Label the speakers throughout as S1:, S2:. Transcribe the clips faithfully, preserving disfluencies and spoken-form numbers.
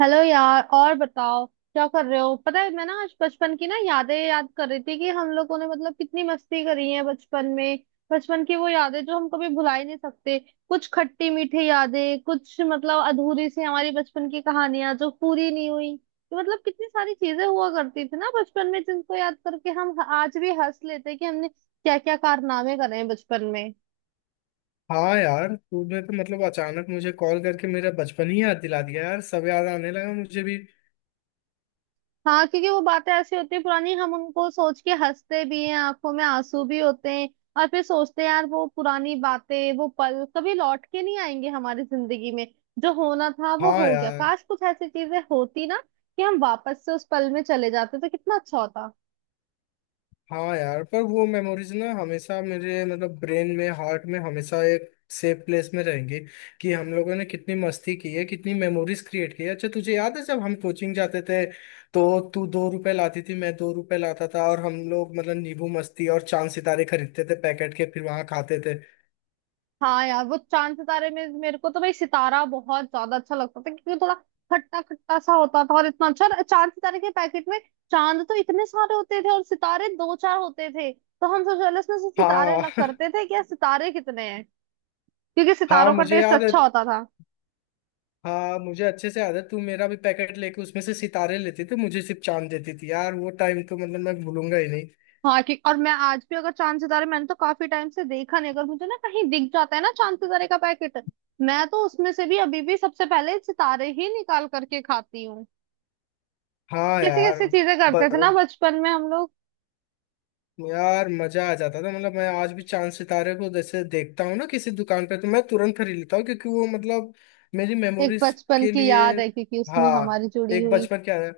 S1: Hello यार, और बताओ क्या कर रहे हो। पता है, मैं ना आज बचपन की ना यादें याद कर रही थी कि हम लोगों ने मतलब कितनी मस्ती करी है बचपन में। बचपन की वो यादें जो हम कभी भुला ही नहीं सकते। कुछ खट्टी मीठी यादें, कुछ मतलब अधूरी सी हमारी बचपन की कहानियां जो पूरी नहीं हुई। तो मतलब कितनी सारी चीजें हुआ करती थी ना बचपन में, जिनको याद करके हम आज भी हंस लेते कि हमने क्या क्या कारनामे करे हैं बचपन में।
S2: हाँ यार, तूने तो मतलब अचानक मुझे कॉल करके मेरा बचपन ही याद दिला दिया यार। सब याद आने लगा मुझे भी।
S1: हाँ, क्योंकि वो बातें ऐसी होती है पुरानी, हम उनको सोच के हंसते भी हैं, आंखों में आंसू भी होते हैं। और फिर सोचते हैं यार वो पुरानी बातें, वो पल कभी लौट के नहीं आएंगे हमारी जिंदगी में। जो होना था वो
S2: हाँ
S1: हो गया।
S2: यार।
S1: काश कुछ ऐसी चीजें होती ना कि हम वापस से उस पल में चले जाते तो कितना अच्छा होता।
S2: हाँ यार, पर वो मेमोरीज ना हमेशा मेरे मतलब ब्रेन में, हार्ट में हमेशा एक सेफ प्लेस में रहेंगी। कि हम लोगों ने कितनी मस्ती की है, कितनी मेमोरीज क्रिएट की है। अच्छा तुझे याद है जब हम कोचिंग जाते थे तो तू दो रुपए लाती थी, मैं दो रुपए लाता था, और हम लोग मतलब नींबू मस्ती और चांद सितारे खरीदते थे पैकेट के, फिर वहां खाते थे।
S1: हाँ यार, वो चांद सितारे में मेरे को तो भाई सितारा बहुत ज्यादा अच्छा लगता था, क्योंकि थोड़ा खट्टा खट्टा सा होता था और इतना अच्छा। और चांद सितारे के पैकेट में चांद तो इतने सारे होते थे और सितारे दो चार होते थे, तो हम सबसे पहले उसमें से सितारे
S2: हाँ
S1: अलग करते थे कि यार सितारे कितने हैं, क्योंकि
S2: हाँ
S1: सितारों का
S2: मुझे
S1: टेस्ट
S2: याद है।
S1: अच्छा होता था।
S2: हाँ मुझे अच्छे से याद है, तू मेरा भी पैकेट लेके उसमें से सितारे लेती थी, मुझे सिर्फ चांद देती थी यार। वो टाइम तो मतलब मैं भूलूंगा ही नहीं।
S1: हाँ कि और मैं आज भी अगर चांद सितारे, मैंने तो काफी टाइम से देखा नहीं, अगर मुझे ना कहीं दिख जाता है ना चांद सितारे का पैकेट, मैं तो उसमें से भी अभी भी सबसे पहले सितारे ही निकाल करके खाती हूँ।
S2: हाँ
S1: कैसी
S2: यार।
S1: कैसी चीजें करते थे ना
S2: ब,
S1: बचपन में हम लोग।
S2: यार मजा आ जाता था। मतलब मैं आज भी चांद सितारे को जैसे देखता हूँ ना किसी दुकान पे, तो मैं तुरंत खरीद लेता हूँ, क्योंकि वो मतलब मेरी
S1: एक
S2: मेमोरीज
S1: बचपन
S2: के
S1: की
S2: लिए।
S1: याद है क्योंकि उसमें
S2: हाँ।
S1: हमारी जुड़ी
S2: एक
S1: हुई।
S2: बचपन क्या है,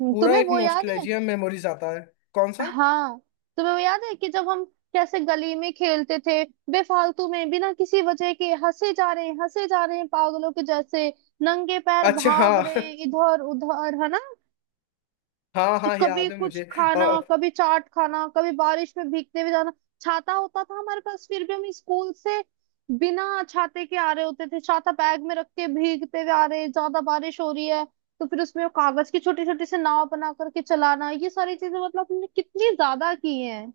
S1: हम्म,
S2: पूरा
S1: तुम्हें
S2: एक
S1: वो याद है।
S2: नॉस्टैल्जिया मेमोरीज आता है। कौन सा?
S1: हाँ, तुम्हें वो याद है कि जब हम कैसे गली में खेलते थे। बेफालतू में बिना किसी वजह के हंसे जा रहे हैं, हंसे जा रहे हैं पागलों के जैसे। नंगे पैर
S2: अच्छा
S1: भाग
S2: हाँ
S1: रहे हैं इधर उधर, है ना।
S2: हाँ हाँ
S1: कभी
S2: याद है
S1: कुछ
S2: मुझे।
S1: खाना, कभी चाट खाना, कभी बारिश में भीगते हुए जाना। छाता होता था हमारे पास, फिर भी हम स्कूल से बिना छाते के आ रहे होते थे, छाता बैग में रख के भीगते हुए आ रहे, ज्यादा बारिश हो रही है तो फिर उसमें वो कागज की छोटी छोटी सी नाव बना करके चलाना। ये सारी चीजें मतलब हमने कितनी ज्यादा की हैं।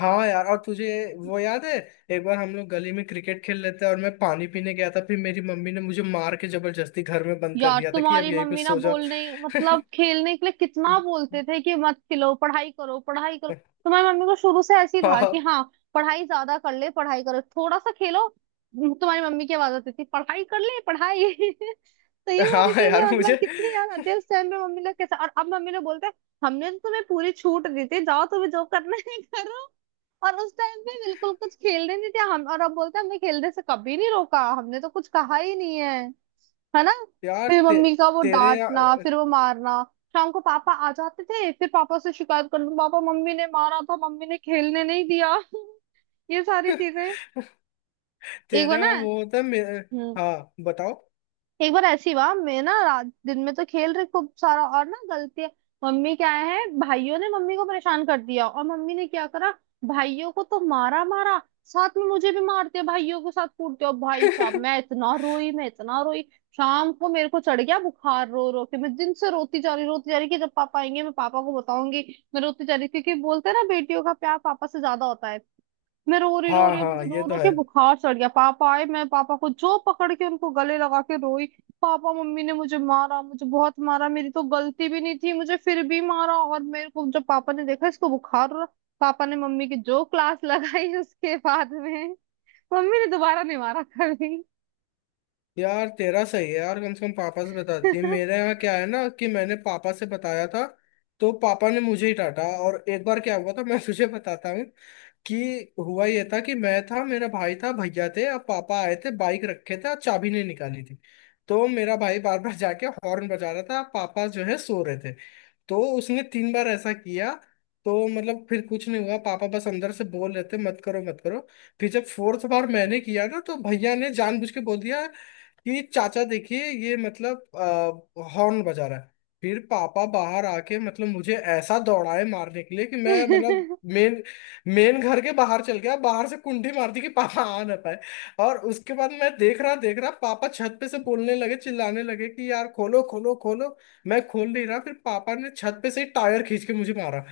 S2: हाँ यार, और तुझे वो याद है, एक बार हम लोग गली में क्रिकेट खेल लेते हैं और मैं पानी पीने गया था, फिर मेरी मम्मी ने मुझे मार के जबरदस्ती घर में बंद कर
S1: यार
S2: दिया था कि अब
S1: तुम्हारी
S2: यहीं पे
S1: मम्मी ना
S2: सो जाओ।
S1: बोलने मतलब खेलने के लिए कितना बोलते थे कि मत खिलो, पढ़ाई करो पढ़ाई करो। तुम्हारी मम्मी को शुरू से ऐसी था
S2: हाँ।
S1: कि हाँ, पढ़ाई ज्यादा कर ले, पढ़ाई करो, थोड़ा सा खेलो। तुम्हारी मम्मी की आवाज आती थी, पढ़ाई कर ले पढ़ाई तो ये सारी
S2: हाँ
S1: चीजें
S2: यार मुझे।
S1: मतलब कितनी याद आती है उस टाइम पे मम्मी लोग कैसे, और अब मम्मी लोग बोलते हैं हमने तो तुम्हें पूरी छूट दी थी, जाओ तुम्हें जो करना है करो। और उस टाइम पे बिल्कुल कुछ खेलने नहीं दिया, हम, और अब बोलते हैं हमने खेलने से कभी नहीं रोका, हमने तो कुछ कहा ही नहीं है, है ना।
S2: यार
S1: फिर
S2: ते,
S1: मम्मी का वो
S2: तेरे
S1: डांटना, फिर वो मारना। शाम को पापा आ जाते थे, फिर पापा से शिकायत करते, पापा मम्मी ने मारा था, मम्मी ने खेलने नहीं दिया ये सारी चीजें। एक बार
S2: तेरा वो होता है मे-
S1: ना
S2: हाँ बताओ।
S1: एक बार ऐसी हुआ, मैं ना रात दिन में तो खेल रही खूब सारा, और ना गलती है मम्मी, क्या है भाइयों ने मम्मी को परेशान कर दिया, और मम्मी ने क्या करा, भाइयों को तो मारा मारा, साथ में मुझे भी मारते हैं भाइयों के साथ कूटते। और भाई साहब, मैं इतना रोई, मैं इतना रोई, शाम को मेरे को चढ़ गया बुखार रो रो के। मैं दिन से रोती जा रही, रोती जा रही कि जब पापा आएंगे मैं पापा को बताऊंगी। मैं रोती जा रही क्योंकि बोलते हैं ना बेटियों का प्यार पापा से ज्यादा होता है। मैं रो रही रो
S2: हाँ
S1: रही, मुझे
S2: हाँ ये
S1: रो
S2: तो
S1: रो के
S2: है।
S1: बुखार चढ़ गया। पापा आए, मैं पापा को जो पकड़ के उनको गले लगा के रोई, पापा मम्मी ने मुझे मारा, मुझे बहुत मारा, मेरी तो गलती भी नहीं थी मुझे फिर भी मारा। और मेरे को जब पापा ने देखा इसको बुखार हो रहा, पापा ने मम्मी की जो क्लास लगाई उसके बाद में मम्मी ने दोबारा नहीं मारा कभी।
S2: यार तेरा सही है यार, कम से कम पापा से बताती है। मेरे यहाँ क्या है ना, कि मैंने पापा से बताया था तो पापा ने मुझे ही डांटा। और एक बार क्या हुआ था मैं तुझे बताता। कि हुआ ये था कि मैं था, मेरा भाई था, भैया थे, और पापा आए थे, बाइक रखे थे और चाबी नहीं निकाली थी। तो मेरा भाई बार बार जाके हॉर्न बजा रहा था, पापा जो है सो रहे थे। तो उसने तीन बार ऐसा किया, तो मतलब फिर कुछ नहीं हुआ, पापा बस अंदर से बोल रहे थे मत करो मत करो। फिर जब फोर्थ बार मैंने किया ना तो भैया ने जानबूझ के बोल दिया कि चाचा देखिए ये मतलब हॉर्न बजा रहा है। फिर पापा बाहर आके मतलब मुझे ऐसा दौड़ाए मारने के लिए कि मैं मतलब मेन मेन घर के बाहर चल गया, बाहर से कुंडी मार दी कि पापा आ ना पाए। और उसके बाद मैं देख रहा देख रहा, पापा छत पे से बोलने लगे, चिल्लाने लगे कि यार खोलो खोलो खोलो। मैं खोल नहीं रहा, फिर पापा ने छत पे से ही टायर खींच के मुझे मारा।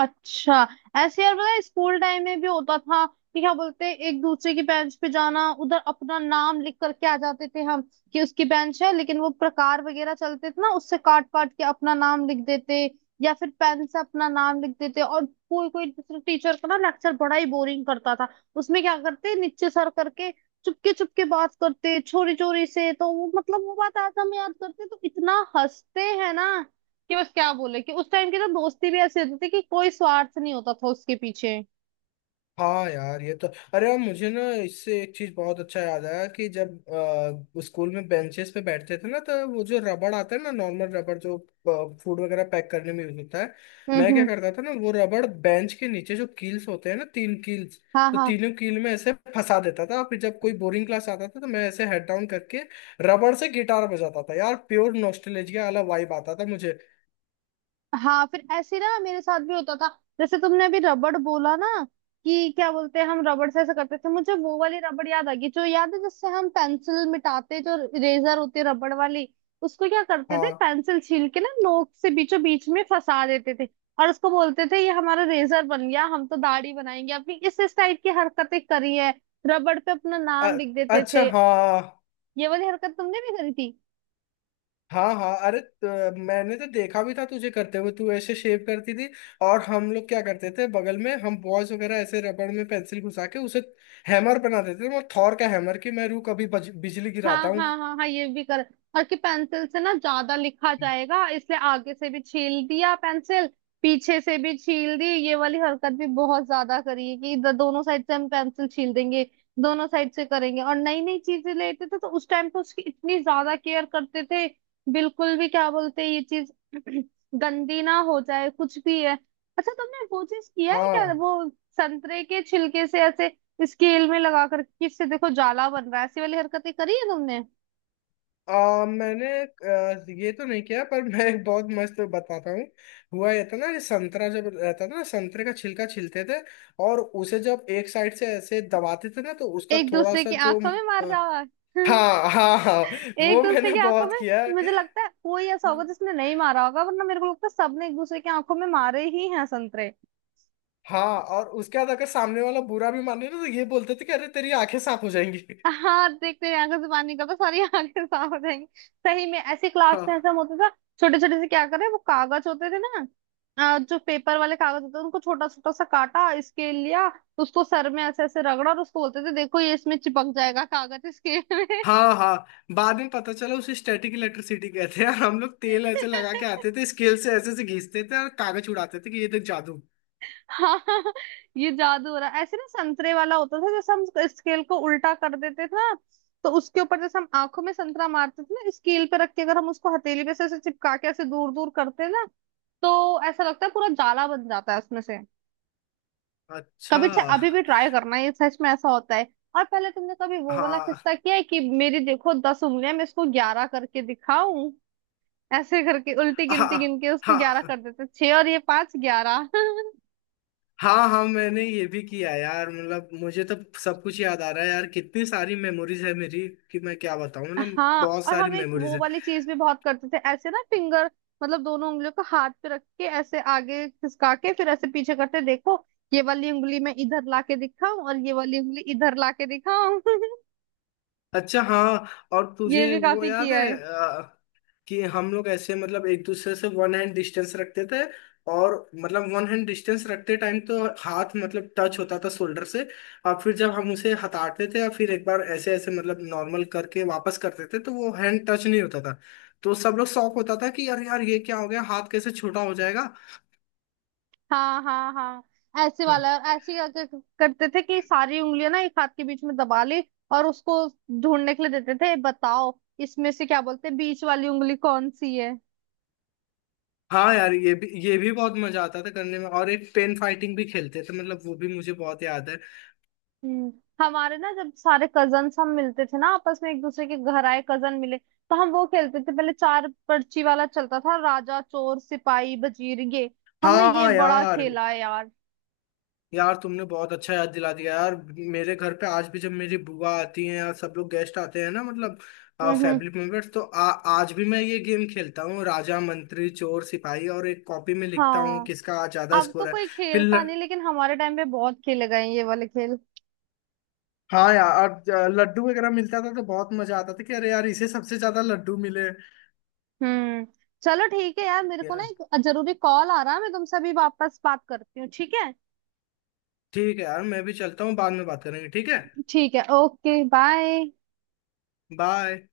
S1: अच्छा, ऐसे यार पता है स्कूल टाइम में भी होता था कि क्या बोलते हैं एक दूसरे की बेंच पे जाना, उधर अपना नाम लिख करके आ जाते थे हम कि उसकी बेंच है। लेकिन वो प्रकार वगैरह चलते थे ना, उससे काट पाट के अपना नाम लिख देते, या फिर पेन से अपना नाम लिख देते। और कोई कोई टीचर का ना लेक्चर बड़ा ही बोरिंग करता था, उसमें क्या करते नीचे सर करके चुपके चुपके बात करते चोरी चोरी से। तो वो मतलब वो बात आज हम याद करते तो इतना हंसते हैं ना, कि बस क्या बोले कि उस टाइम की तो दोस्ती भी ऐसी होती थी कि कोई स्वार्थ नहीं होता था उसके पीछे।
S2: हाँ यार ये तो। अरे यार मुझे ना इससे एक चीज बहुत अच्छा याद आया, कि जब अ, स्कूल में बेंचेस पे बैठते थे ना, तो वो जो रबड़ आता है ना, नॉर्मल रबड़ जो फूड वगैरह पैक करने में यूज होता है,
S1: हम्म
S2: मैं क्या
S1: हम्म।
S2: करता था ना, वो रबड़ बेंच के नीचे जो कील्स होते हैं ना, तीन कील्स,
S1: हाँ
S2: तो
S1: हाँ
S2: तीनों कील में ऐसे फंसा देता था। फिर जब कोई बोरिंग क्लास आता था तो मैं ऐसे हेड डाउन करके रबड़ से गिटार बजाता था यार। प्योर नॉस्टैल्जिया वाला वाइब आता था मुझे।
S1: हाँ। फिर ऐसे ही ना मेरे साथ भी होता था। जैसे तुमने अभी रबड़ बोला ना, कि क्या बोलते हैं हम रबड़ से ऐसा करते थे, मुझे वो वाली रबड़ याद आ गई, जो याद है जिससे हम पेंसिल मिटाते, जो इरेजर होती है रबड़ वाली। उसको क्या करते थे
S2: हाँ।
S1: पेंसिल छील के ना नोक से बीचों बीच में फंसा देते थे, और उसको बोलते थे ये हमारा रेजर बन गया, हम तो दाढ़ी बनाएंगे अपनी। इस इस टाइप की हरकतें करी है। रबड़ पे अपना नाम
S2: अ-
S1: लिख देते
S2: अच्छा
S1: थे।
S2: हाँ।
S1: ये वाली हरकत तुमने भी करी थी।
S2: हाँ हाँ अरे त- मैंने तो देखा भी था तुझे करते हुए, तू ऐसे शेव करती थी। और हम लोग क्या करते थे, बगल में हम बॉयज वगैरह ऐसे रबड़ में पेंसिल घुसा के उसे हैमर बना देते थे, मतलब थॉर का हैमर, कि मैं रू कभी बज- बिजली गिराता
S1: हाँ
S2: हूँ।
S1: हाँ हाँ हाँ, ये भी कर। और कि पेंसिल से ना ज्यादा लिखा जाएगा इसलिए आगे से भी छील दिया पेंसिल, पीछे से भी छील दी। ये वाली हरकत भी बहुत ज्यादा करी है कि इधर दोनों साइड से हम पेंसिल छील देंगे, दोनों साइड से करेंगे। और नई नई चीजें लेते थे तो उस टाइम पे उसकी इतनी ज्यादा केयर करते थे, बिल्कुल भी क्या बोलते हैं, ये चीज गंदी ना हो जाए कुछ भी है। अच्छा तुमने वो चीज किया है क्या,
S2: हाँ।
S1: वो संतरे के छिलके से ऐसे स्केल में लगा कर किससे देखो जाला बन रहा है, ऐसी वाली हरकतें करी है तुमने।
S2: आ, मैंने आ, ये तो नहीं किया पर मैं एक बहुत मस्त बताता हूँ। हुआ ये था ना, ये संतरा जब रहता था ना, संतरे का छिलका छिलते थे और उसे जब एक साइड से ऐसे दबाते थे ना, तो उसका
S1: एक
S2: थोड़ा
S1: दूसरे
S2: सा
S1: की
S2: जो।
S1: आंखों में मार
S2: आ,
S1: रहा है
S2: हाँ हाँ हाँ
S1: एक
S2: वो
S1: दूसरे
S2: मैंने
S1: की आंखों
S2: बहुत
S1: में
S2: किया है।
S1: मुझे लगता है कोई ऐसा होगा जिसने नहीं मारा होगा, वरना मेरे को लगता है सबने एक दूसरे की आंखों में मारे ही हैं संतरे।
S2: हाँ, और उसके बाद अगर सामने वाला बुरा भी माने ना तो ये बोलते थे कि अरे तेरी आंखें साफ हो जाएंगी।
S1: हाँ, देखते हैं आंखों से पानी निकलता, सारी आंखें साफ हो जाएंगी। सही में ऐसी क्लास में
S2: हाँ।
S1: ऐसा होता था। छोटे छोटे से क्या करे वो कागज होते थे ना, अ, जो पेपर वाले कागज होते थे उनको छोटा छोटा सा काटा, स्केल लिया, उसको सर में ऐसे ऐसे रगड़ा और उसको बोलते थे देखो ये इसमें चिपक जाएगा, कागज स्केल में।
S2: हाँ हाँ बाद में पता चला उसे स्टैटिक इलेक्ट्रिसिटी कहते हैं। और हम लोग तेल ऐसे लगा के आते थे, स्केल से ऐसे से घींचते थे और कागज उड़ाते थे कि ये देख जादू।
S1: हाँ, ये जादू हो रहा है। ऐसे ना संतरे वाला होता था, जैसे हम स्केल को उल्टा कर देते थे ना, तो उसके ऊपर जैसे हम आंखों में संतरा मारते थे ना, स्केल पे रख के अगर हम उसको हथेली पे से ऐसे चिपका के ऐसे दूर दूर करते ना, तो ऐसा लगता है पूरा जाला बन जाता है उसमें से।
S2: अच्छा
S1: कभी चाहे अभी भी ट्राई करना, ये सच में ऐसा होता है। और पहले तुमने कभी वो वाला
S2: हाँ।
S1: किस्सा किया है कि मेरी देखो दस उंगलियां मैं इसको ग्यारह करके दिखाऊं, ऐसे करके उल्टी गिनती
S2: हाँ
S1: गिन के उसको ग्यारह
S2: हाँ
S1: कर देते छह और ये पांच ग्यारह
S2: हाँ हाँ मैंने ये भी किया यार। मतलब मुझे तो सब कुछ याद आ रहा है यार, कितनी सारी मेमोरीज है मेरी कि मैं क्या बताऊं, मतलब
S1: हाँ,
S2: बहुत
S1: और
S2: सारी
S1: हम एक
S2: मेमोरीज
S1: वो
S2: है।
S1: वाली चीज भी बहुत करते थे ऐसे ना, फिंगर मतलब दोनों उंगलियों को हाथ पे रख के ऐसे आगे खिसका के फिर ऐसे पीछे करते, देखो ये वाली उंगली मैं इधर ला के दिखाऊं और ये वाली उंगली इधर ला के दिखाऊं
S2: अच्छा हाँ, और
S1: ये
S2: तुझे
S1: भी
S2: वो
S1: काफी
S2: याद
S1: किया
S2: है
S1: है।
S2: कि हम लोग ऐसे मतलब एक दूसरे से वन हैंड डिस्टेंस रखते थे, और मतलब वन हैंड डिस्टेंस रखते टाइम तो हाथ मतलब टच होता था शोल्डर से। और फिर जब हम उसे हटाते थे या फिर एक बार ऐसे ऐसे मतलब नॉर्मल करके वापस करते थे, तो वो हैंड टच नहीं होता था। तो सब लोग शॉक होता था कि यार यार ये क्या हो गया, हाथ कैसे छोटा हो जाएगा।
S1: हाँ हाँ हाँ। ऐसे वाला ऐसे ही आके करते थे कि सारी उंगलियां ना एक हाथ के बीच में दबा ली, और उसको ढूंढने के लिए देते थे, बताओ इसमें से क्या बोलते हैं बीच वाली उंगली कौन सी है।
S2: हाँ यार, ये भी ये भी बहुत मजा आता था करने में। और एक पेन फाइटिंग भी खेलते थे, मतलब वो भी मुझे बहुत याद है।
S1: हम्म। हमारे ना जब सारे कजन हम मिलते थे ना आपस में एक दूसरे के घर आए कजन मिले, तो हम वो खेलते थे, पहले चार पर्ची वाला चलता था, राजा चोर सिपाही वजीर, ये हमने ये
S2: हाँ
S1: बड़ा
S2: यार।
S1: खेला है यार।
S2: यार तुमने बहुत अच्छा याद दिला दिया यार। मेरे घर पे आज भी जब मेरी बुआ आती हैं या सब लोग गेस्ट आते हैं ना, मतलब
S1: हम्म हम्म।
S2: फैमिली मेंबर्स, तो आ, आज भी मैं ये गेम खेलता हूँ, राजा मंत्री चोर सिपाही, और एक कॉपी में लिखता हूँ
S1: हाँ,
S2: किसका आज ज्यादा
S1: अब तो
S2: स्कोर है।
S1: कोई
S2: फिर
S1: खेलता
S2: ल...
S1: नहीं, लेकिन हमारे टाइम पे बहुत खेले गए हैं ये वाले खेल।
S2: हाँ यार, और, अ, लड्डू वगैरह मिलता था तो बहुत मजा आता था कि अरे यार इसे सबसे ज्यादा लड्डू मिले।
S1: हम्म। चलो ठीक है यार, मेरे को ना
S2: यार,
S1: एक जरूरी कॉल आ रहा है, मैं तुमसे अभी वापस बात करती हूँ, ठीक है।
S2: ठीक है यार, मैं भी चलता हूँ, बाद में बात करेंगे, ठीक है।
S1: ठीक है, ओके बाय।
S2: बाय।